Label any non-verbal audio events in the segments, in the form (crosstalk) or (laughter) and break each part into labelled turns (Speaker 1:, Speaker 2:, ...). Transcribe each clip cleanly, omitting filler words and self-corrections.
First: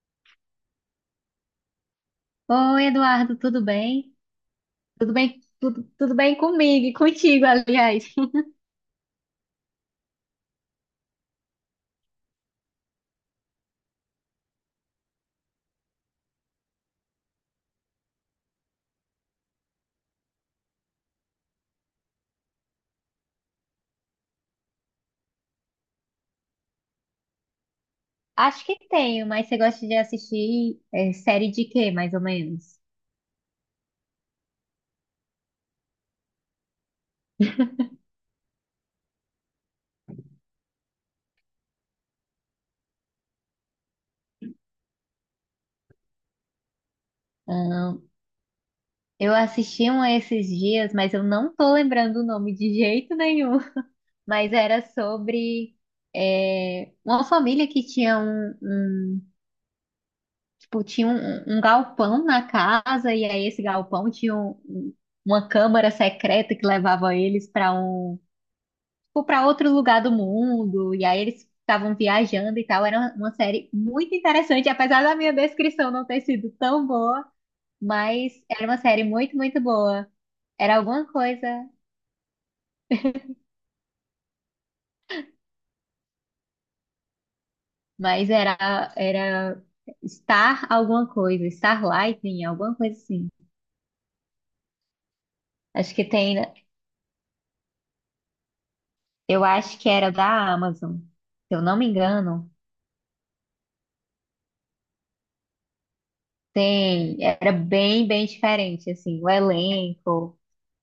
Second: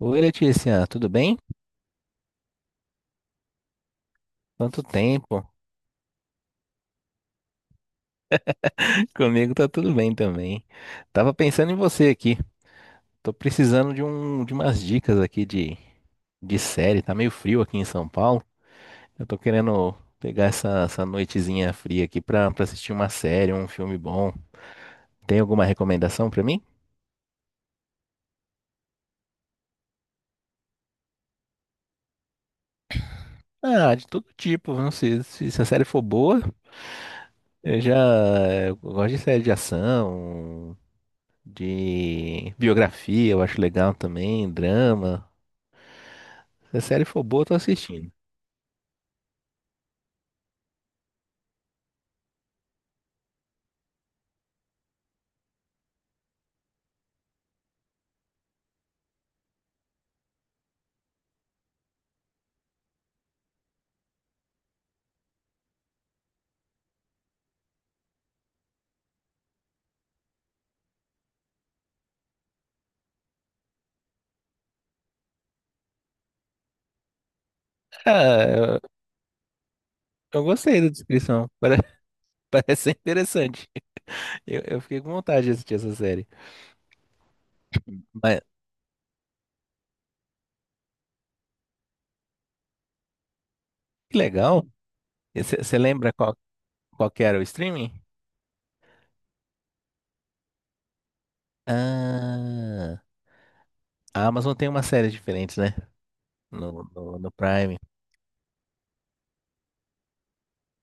Speaker 1: Oi, Letícia, tudo bem?
Speaker 2: Oi, Eduardo, tudo bem?
Speaker 1: Quanto
Speaker 2: Tudo bem,
Speaker 1: tempo?
Speaker 2: tudo bem comigo e contigo, aliás. (laughs)
Speaker 1: (laughs) Comigo tá tudo bem também. Tava pensando em você aqui. Tô precisando de umas dicas aqui de série. Tá meio frio aqui em São Paulo. Eu tô querendo pegar essa noitezinha fria aqui pra assistir uma série, um filme bom. Tem alguma recomendação pra mim?
Speaker 2: Acho que tenho, mas você gosta de assistir série de quê, mais ou menos?
Speaker 1: Ah, de todo tipo. Não sei se a série for boa. Eu já eu gosto de série de ação, de biografia, eu acho legal também, drama. Se a série for boa, eu tô
Speaker 2: Ahn,
Speaker 1: assistindo.
Speaker 2: eu assisti um esses dias, mas eu não tô lembrando o nome de jeito nenhum. (laughs) Mas era sobre uma família que tinha tipo, tinha um galpão na casa, e aí esse galpão tinha uma câmara secreta que levava eles para um tipo, para outro lugar do mundo, e aí eles estavam viajando e tal. Era uma série muito interessante, apesar da minha descrição não ter sido tão boa, mas
Speaker 1: Ah,
Speaker 2: era uma
Speaker 1: eu,
Speaker 2: série muito boa.
Speaker 1: eu
Speaker 2: Era
Speaker 1: gostei da
Speaker 2: alguma coisa,
Speaker 1: descrição. (laughs) Parece ser interessante. Eu fiquei com vontade de assistir essa série.
Speaker 2: mas
Speaker 1: Mas
Speaker 2: era Star alguma coisa, Star Lightning, alguma coisa assim.
Speaker 1: que legal. Você
Speaker 2: Acho que
Speaker 1: lembra
Speaker 2: tem,
Speaker 1: qual que era o streaming?
Speaker 2: eu acho que era da Amazon, se eu não me engano.
Speaker 1: Ah, a Amazon tem uma série diferente, né? No, no,
Speaker 2: Tem,
Speaker 1: no
Speaker 2: era
Speaker 1: Prime.
Speaker 2: bem diferente, assim, o elenco.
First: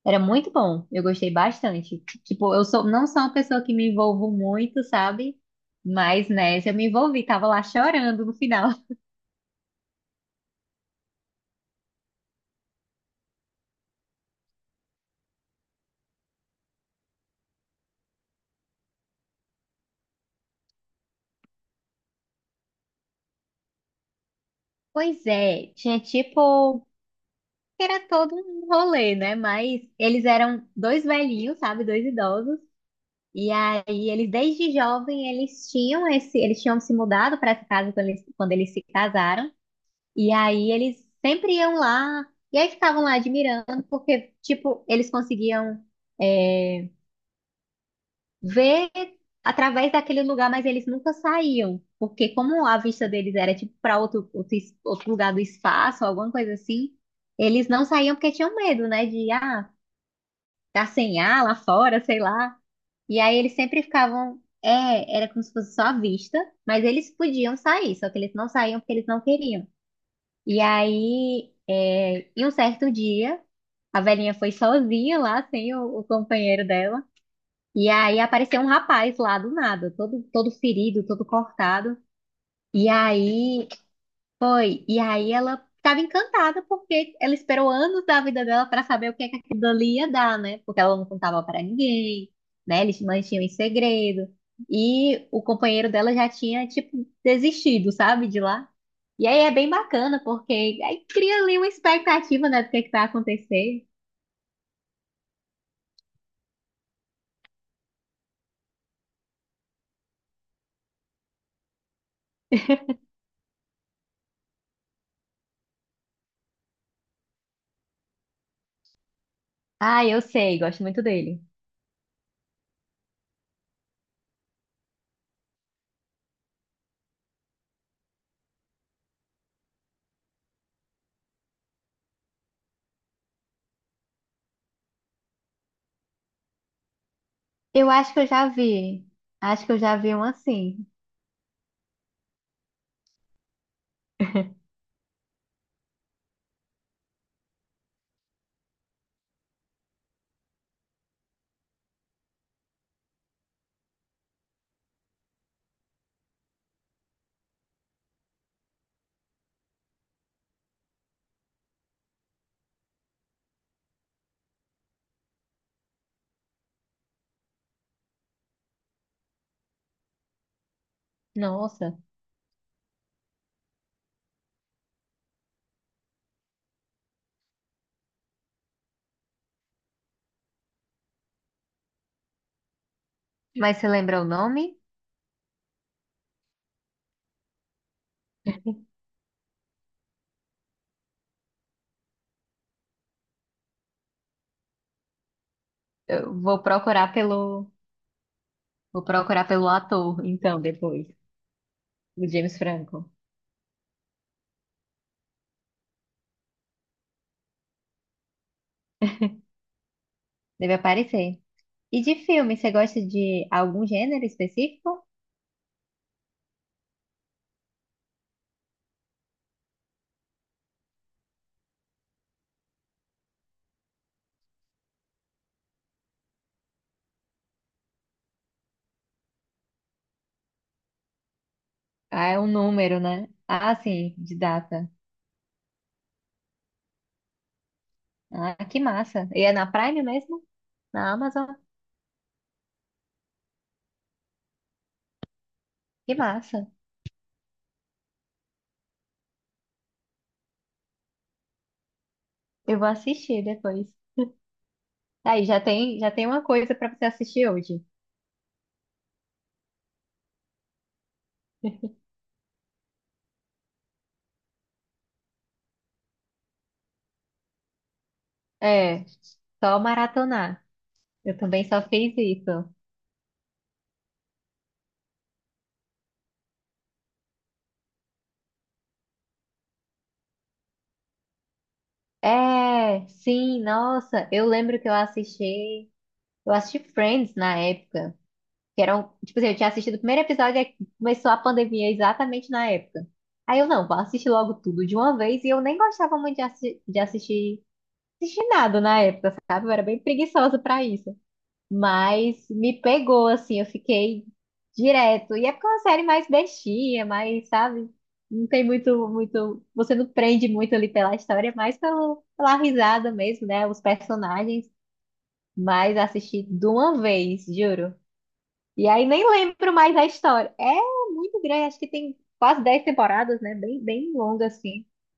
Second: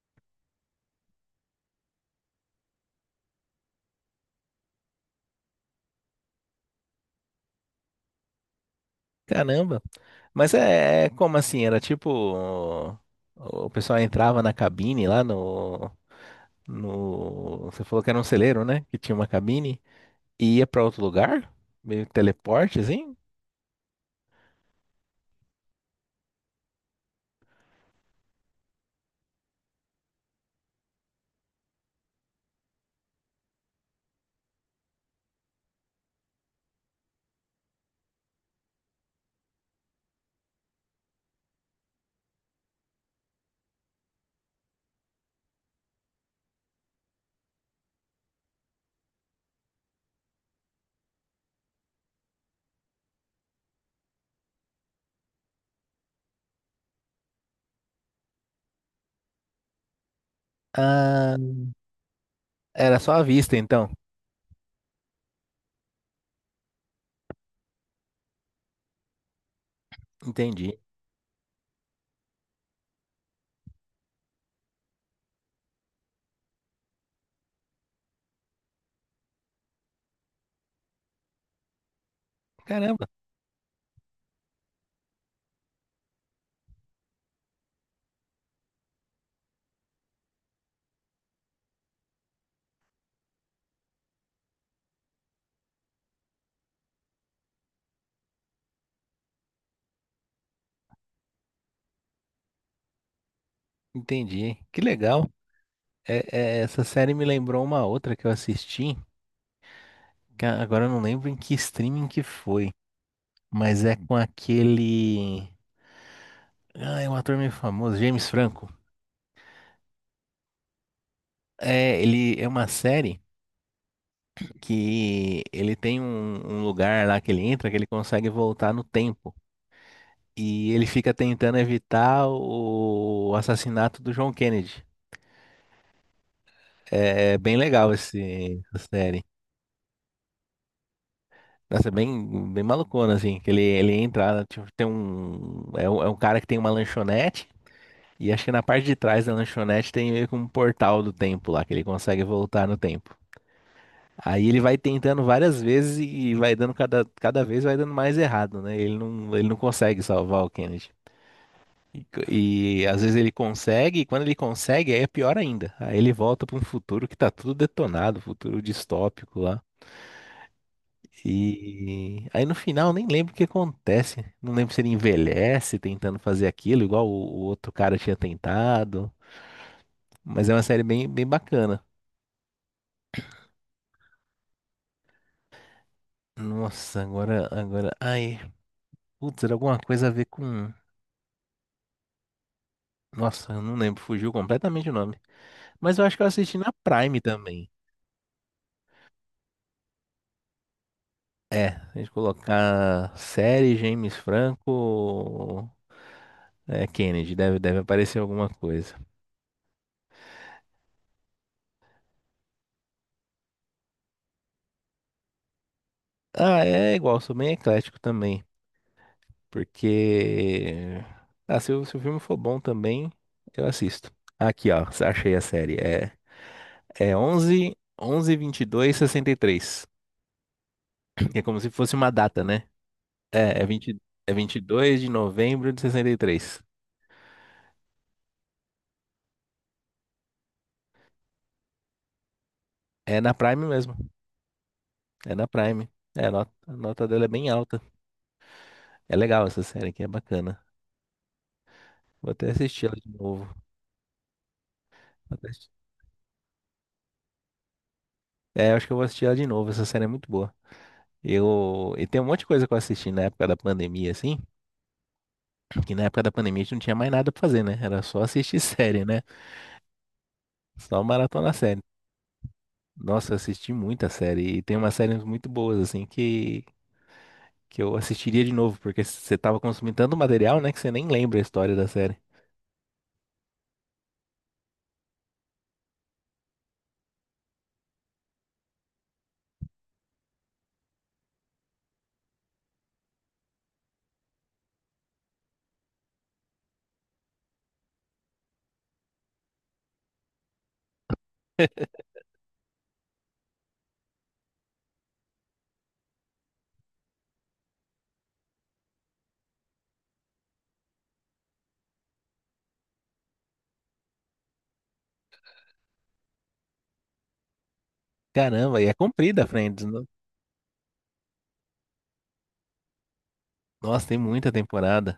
Speaker 2: Era muito bom, eu gostei bastante. Tipo, não sou uma pessoa que me envolvo muito, sabe? Mas nessa eu me envolvi, tava lá chorando no final. (laughs)
Speaker 1: Caramba. Mas é, é como assim? Era tipo. O pessoal entrava na cabine lá no. Você falou que era um celeiro, né? Que tinha uma cabine e ia pra outro lugar? Meio teleporte, assim?
Speaker 2: Pois é, tinha tipo, era todo um rolê, né? Mas eles eram dois velhinhos, sabe? Dois idosos. E aí eles desde jovem eles tinham se mudado para essa casa quando eles se casaram. E aí eles sempre iam lá e aí ficavam lá admirando porque tipo, eles conseguiam eh, ver através daquele lugar, mas eles nunca saíam, porque como a vista deles era tipo para outro lugar do espaço, alguma coisa assim, eles não saíam porque tinham medo, né, de tá sem
Speaker 1: Ah,
Speaker 2: ar lá fora, sei lá.
Speaker 1: era só
Speaker 2: E
Speaker 1: à
Speaker 2: aí eles
Speaker 1: vista,
Speaker 2: sempre
Speaker 1: então.
Speaker 2: ficavam, é, era como se fosse só a vista, mas eles podiam sair, só que eles não saíam porque eles não queriam. E
Speaker 1: Entendi.
Speaker 2: aí, é, em um certo dia, a velhinha foi sozinha lá, sem o companheiro dela. E aí apareceu um rapaz lá do nada, todo ferido, todo cortado. E
Speaker 1: Caramba,
Speaker 2: aí foi. E aí ela estava encantada porque ela esperou anos da vida dela para saber o que é que aquilo ali ia dar, né? Porque ela não contava para ninguém, né? Eles mantinham em segredo. E o companheiro dela já tinha, tipo, desistido, sabe, de lá. E aí é bem bacana, porque aí cria ali uma expectativa, né, do que é que vai acontecer.
Speaker 1: entendi. Que legal. Essa série me lembrou uma outra que eu assisti, que agora eu não lembro em que streaming que foi, mas é com aquele. Ah, é um ator meio famoso, James Franco.
Speaker 2: Ah, eu sei, gosto muito dele.
Speaker 1: É, ele é uma série que ele tem um lugar lá que ele entra que ele consegue voltar no tempo. E ele fica tentando evitar o assassinato do John Kennedy. É bem
Speaker 2: Eu
Speaker 1: legal
Speaker 2: acho que eu já
Speaker 1: essa
Speaker 2: vi.
Speaker 1: série.
Speaker 2: Acho que eu já vi um assim.
Speaker 1: Nossa, é bem, bem malucona, assim, que ele entra, né, tipo, tem é um cara que tem uma lanchonete, e acho que na parte de trás da lanchonete tem meio que um portal do tempo lá, que ele consegue voltar no tempo. Aí ele vai tentando várias vezes e vai dando cada vez vai dando mais errado, né? Ele não consegue salvar o Kennedy. E às vezes ele consegue, e quando ele consegue, aí é pior ainda. Aí ele volta para um futuro que tá tudo detonado, futuro distópico lá.
Speaker 2: Nossa.
Speaker 1: E aí no final nem lembro o que acontece. Não lembro se ele envelhece tentando fazer aquilo, igual o outro cara tinha tentado. Mas é uma série bem, bem bacana.
Speaker 2: Mas você lembra o nome?
Speaker 1: Nossa, agora, agora. Ai, putz, era alguma coisa a ver com. Nossa, eu não lembro, fugiu completamente o nome. Mas eu acho que eu
Speaker 2: Eu
Speaker 1: assisti
Speaker 2: vou
Speaker 1: na
Speaker 2: procurar
Speaker 1: Prime também.
Speaker 2: pelo, Vou procurar pelo ator, então, depois.
Speaker 1: É, se a gente
Speaker 2: O James Franco.
Speaker 1: colocar série James Franco, Kennedy, deve aparecer alguma coisa.
Speaker 2: Deve aparecer. E de filme, você gosta de algum gênero específico?
Speaker 1: Ah, é igual, sou bem eclético também. Porque. Ah, se o filme for bom também, eu assisto. Aqui, ó, achei a série. É 11.22.63. É como se fosse uma
Speaker 2: Ah, é
Speaker 1: data,
Speaker 2: um
Speaker 1: né?
Speaker 2: número, né?
Speaker 1: É,
Speaker 2: Ah, sim, de
Speaker 1: vinte e
Speaker 2: data.
Speaker 1: dois de novembro de sessenta e três
Speaker 2: Ah, que massa. E é na Prime mesmo? Na Amazon?
Speaker 1: É na Prime mesmo. É na Prime.
Speaker 2: Que
Speaker 1: É, a nota,
Speaker 2: massa.
Speaker 1: a nota dela é bem alta. É legal essa série aqui, é bacana. Vou até
Speaker 2: Eu
Speaker 1: assistir
Speaker 2: vou
Speaker 1: ela de
Speaker 2: assistir
Speaker 1: novo.
Speaker 2: depois.
Speaker 1: Vou
Speaker 2: Aí,
Speaker 1: até assi-
Speaker 2: já tem uma coisa pra você assistir hoje.
Speaker 1: É, acho que eu vou assistir ela de novo. Essa série é muito boa. E tem um monte de coisa que eu assisti na época da pandemia, assim. Porque na época da pandemia a gente não tinha mais nada pra fazer, né? Era só assistir (laughs) série,
Speaker 2: É,
Speaker 1: né?
Speaker 2: só maratonar.
Speaker 1: Só
Speaker 2: Eu
Speaker 1: maratona
Speaker 2: também
Speaker 1: série.
Speaker 2: só fiz isso.
Speaker 1: Nossa, eu assisti muita série. E tem umas séries muito boas, assim, que eu assistiria de novo, porque você tava consumindo tanto material, né, que você nem lembra a história da série.
Speaker 2: É, sim, nossa, eu lembro que eu assisti Friends na época, que era um, tipo assim, eu tinha assistido o primeiro episódio e começou a pandemia exatamente na época. Aí eu, não, vou assistir logo tudo de uma vez e eu nem gostava muito de assistir, assistir nada na época, sabe? Eu era bem preguiçosa pra isso.
Speaker 1: (laughs)
Speaker 2: Mas me pegou, assim, eu fiquei direto. E é porque é uma série mais bestinha, mais, sabe? Não tem muito. Você não prende muito ali pela história, é mais pelo, pela risada mesmo, né? Os personagens. Mas assisti de uma vez, juro.
Speaker 1: Caramba, e
Speaker 2: E
Speaker 1: é
Speaker 2: aí nem
Speaker 1: comprida,
Speaker 2: lembro
Speaker 1: Friends.
Speaker 2: mais da história. É muito grande, acho que tem quase 10 temporadas, né?
Speaker 1: Nossa,
Speaker 2: Bem
Speaker 1: tem
Speaker 2: longa,
Speaker 1: muita
Speaker 2: assim.
Speaker 1: temporada.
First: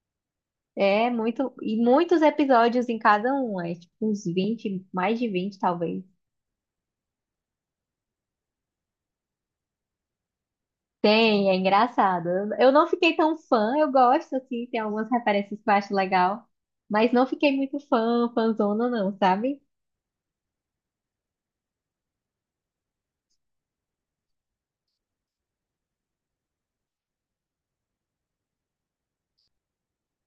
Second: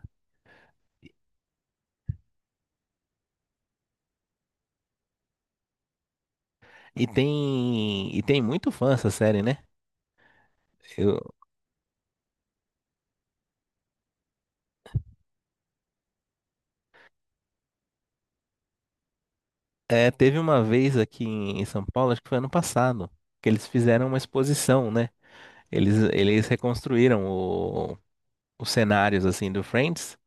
Speaker 2: É muito. E muitos episódios em cada um, é tipo uns 20, mais de 20 talvez.
Speaker 1: E tem muito fã essa série, né? Eu,
Speaker 2: Tem, é engraçado. Eu não fiquei tão fã, eu gosto, assim, tem algumas referências que eu acho legal, mas não fiquei muito fã, fãzona não, sabe?
Speaker 1: Teve uma vez aqui em São Paulo, acho que foi ano passado, que eles fizeram uma exposição, né? Eles reconstruíram os cenários assim do Friends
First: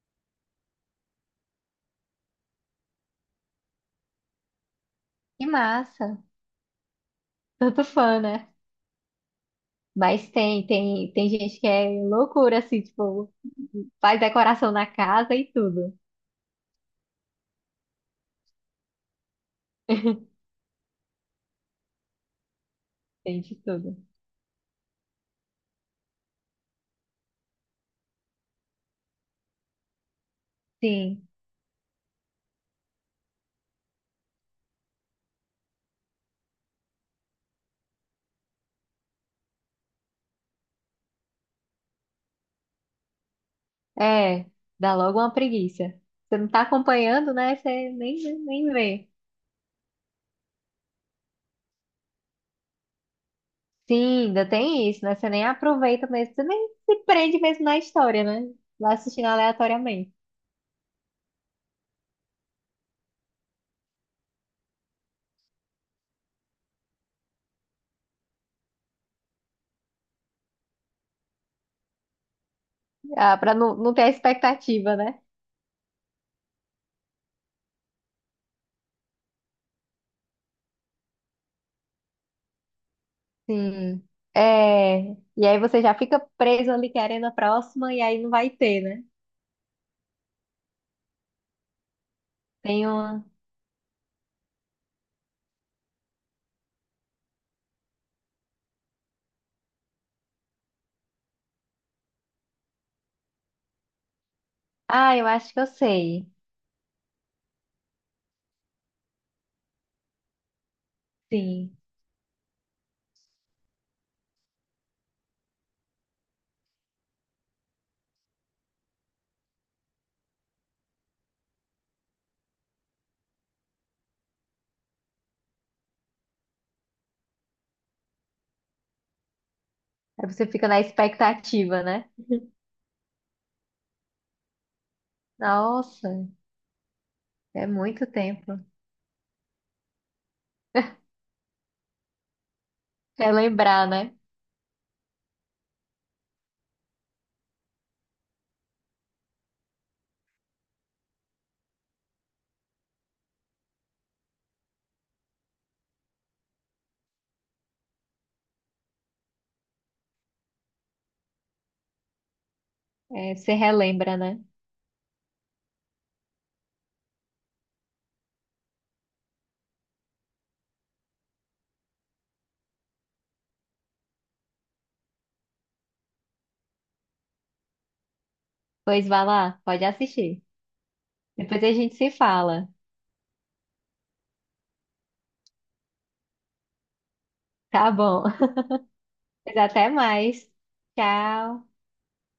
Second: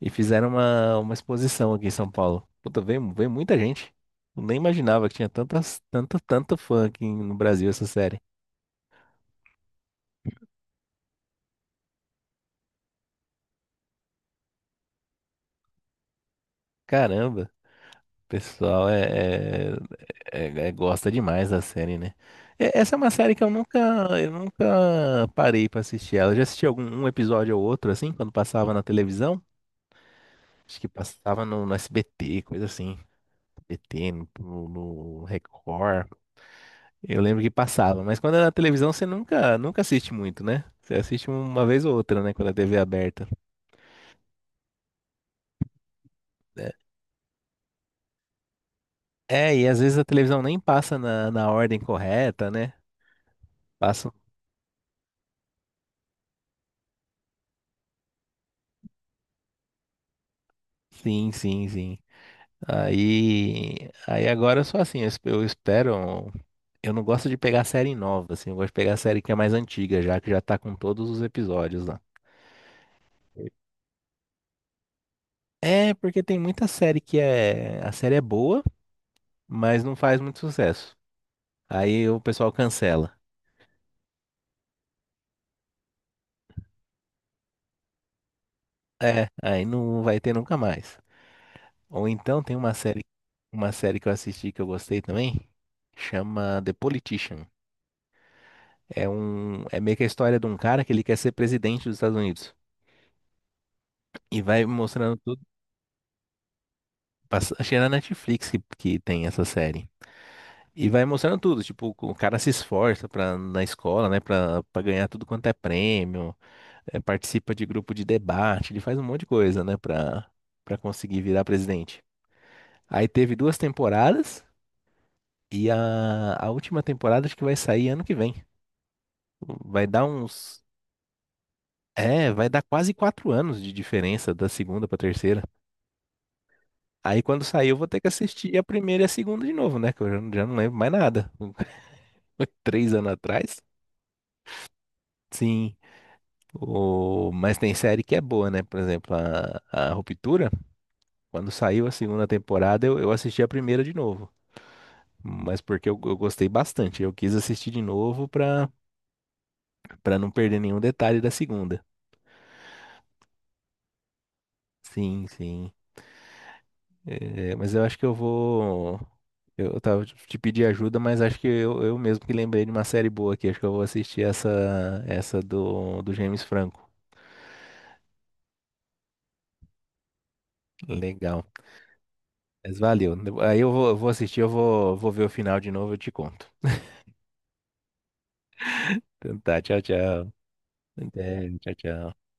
Speaker 1: e fizeram uma exposição aqui em São Paulo. Puta, veio muita gente. Eu nem imaginava que tinha
Speaker 2: Que
Speaker 1: tantas,
Speaker 2: massa,
Speaker 1: tanto, tanto fã aqui no Brasil
Speaker 2: tanto
Speaker 1: essa série.
Speaker 2: fã, né? Mas tem gente que é loucura, assim, tipo, faz decoração na casa e tudo.
Speaker 1: Caramba, o pessoal é
Speaker 2: (laughs)
Speaker 1: É, é, gosta demais da série, né? É, essa é uma série que
Speaker 2: Tem
Speaker 1: eu
Speaker 2: de
Speaker 1: nunca,
Speaker 2: tudo.
Speaker 1: eu nunca parei pra assistir ela. Eu já assisti algum um episódio ou outro, assim, quando passava na televisão. Acho que
Speaker 2: Sim,
Speaker 1: passava no SBT, coisa assim. SBT, no Record. Eu lembro que passava, mas quando é na televisão você nunca assiste muito, né? Você assiste uma vez ou outra, né? Quando a TV é aberta.
Speaker 2: é, dá logo uma preguiça. Você não tá
Speaker 1: É,
Speaker 2: acompanhando, né? Você nem vê.
Speaker 1: e às vezes a televisão nem passa na ordem correta, né?
Speaker 2: Sim,
Speaker 1: Passa.
Speaker 2: ainda tem isso, né? Você nem aproveita mesmo, você nem se prende mesmo na história, né? Vai assistindo aleatoriamente.
Speaker 1: Sim, sim, sim. Aí agora eu sou assim, eu espero. Eu não gosto de pegar série nova, assim, eu gosto de pegar série que é mais antiga, já que já tá com todos os episódios lá.
Speaker 2: Ah, pra não, não ter a expectativa, né?
Speaker 1: É, porque tem muita série que é. A série é boa, mas não faz muito sucesso. Aí o pessoal cancela.
Speaker 2: Sim. É, e aí você já fica preso ali querendo a próxima e aí não vai ter, né?
Speaker 1: É, aí não vai ter nunca mais. Ou então tem uma
Speaker 2: Tem
Speaker 1: série,
Speaker 2: uma.
Speaker 1: uma série que eu assisti que eu gostei também, chama The Politician. É meio que a história de um cara que ele quer ser presidente dos Estados Unidos. E vai
Speaker 2: Ah,
Speaker 1: mostrando.
Speaker 2: eu acho que eu sei.
Speaker 1: Acho é na Netflix que, tem essa série. E vai mostrando tudo,
Speaker 2: Sim.
Speaker 1: tipo, o cara se esforça pra, na escola, né, pra ganhar tudo quanto é prêmio, participa de grupo de debate, ele faz um monte de coisa, né, pra conseguir virar presidente. Aí teve duas temporadas, e a última temporada acho que vai sair ano que vem. Vai dar
Speaker 2: Aí você
Speaker 1: uns.
Speaker 2: fica na expectativa, né?
Speaker 1: É, vai dar quase 4 anos de diferença da segunda pra terceira.
Speaker 2: Nossa,
Speaker 1: Aí quando
Speaker 2: é
Speaker 1: sair eu vou ter
Speaker 2: muito
Speaker 1: que assistir
Speaker 2: tempo.
Speaker 1: a primeira e a segunda de novo, né, que eu já não lembro mais
Speaker 2: (laughs)
Speaker 1: nada. (laughs) 3 anos atrás?
Speaker 2: Relembrar, né?
Speaker 1: Sim. Mas tem série que é boa, né? Por exemplo, a Ruptura, quando saiu a segunda temporada, eu assisti a primeira de novo. Mas porque eu gostei bastante. Eu quis assistir de novo pra não perder nenhum detalhe da segunda.
Speaker 2: É, você relembra, né?
Speaker 1: Sim, sim. É, mas eu acho que eu vou. Eu tava te pedir ajuda, mas acho que eu mesmo que lembrei de uma série boa aqui. Acho que eu vou assistir essa do James Franco.
Speaker 2: Pois vai lá, pode assistir.
Speaker 1: Legal.
Speaker 2: Depois a gente se fala.
Speaker 1: Mas valeu. Aí eu vou assistir, eu vou, vou ver o final de novo, eu te conto. (laughs)
Speaker 2: Tá bom.
Speaker 1: Então
Speaker 2: Pois
Speaker 1: tá, tchau,
Speaker 2: até
Speaker 1: tchau.
Speaker 2: mais.
Speaker 1: Até,
Speaker 2: Tchau.
Speaker 1: tchau, tchau.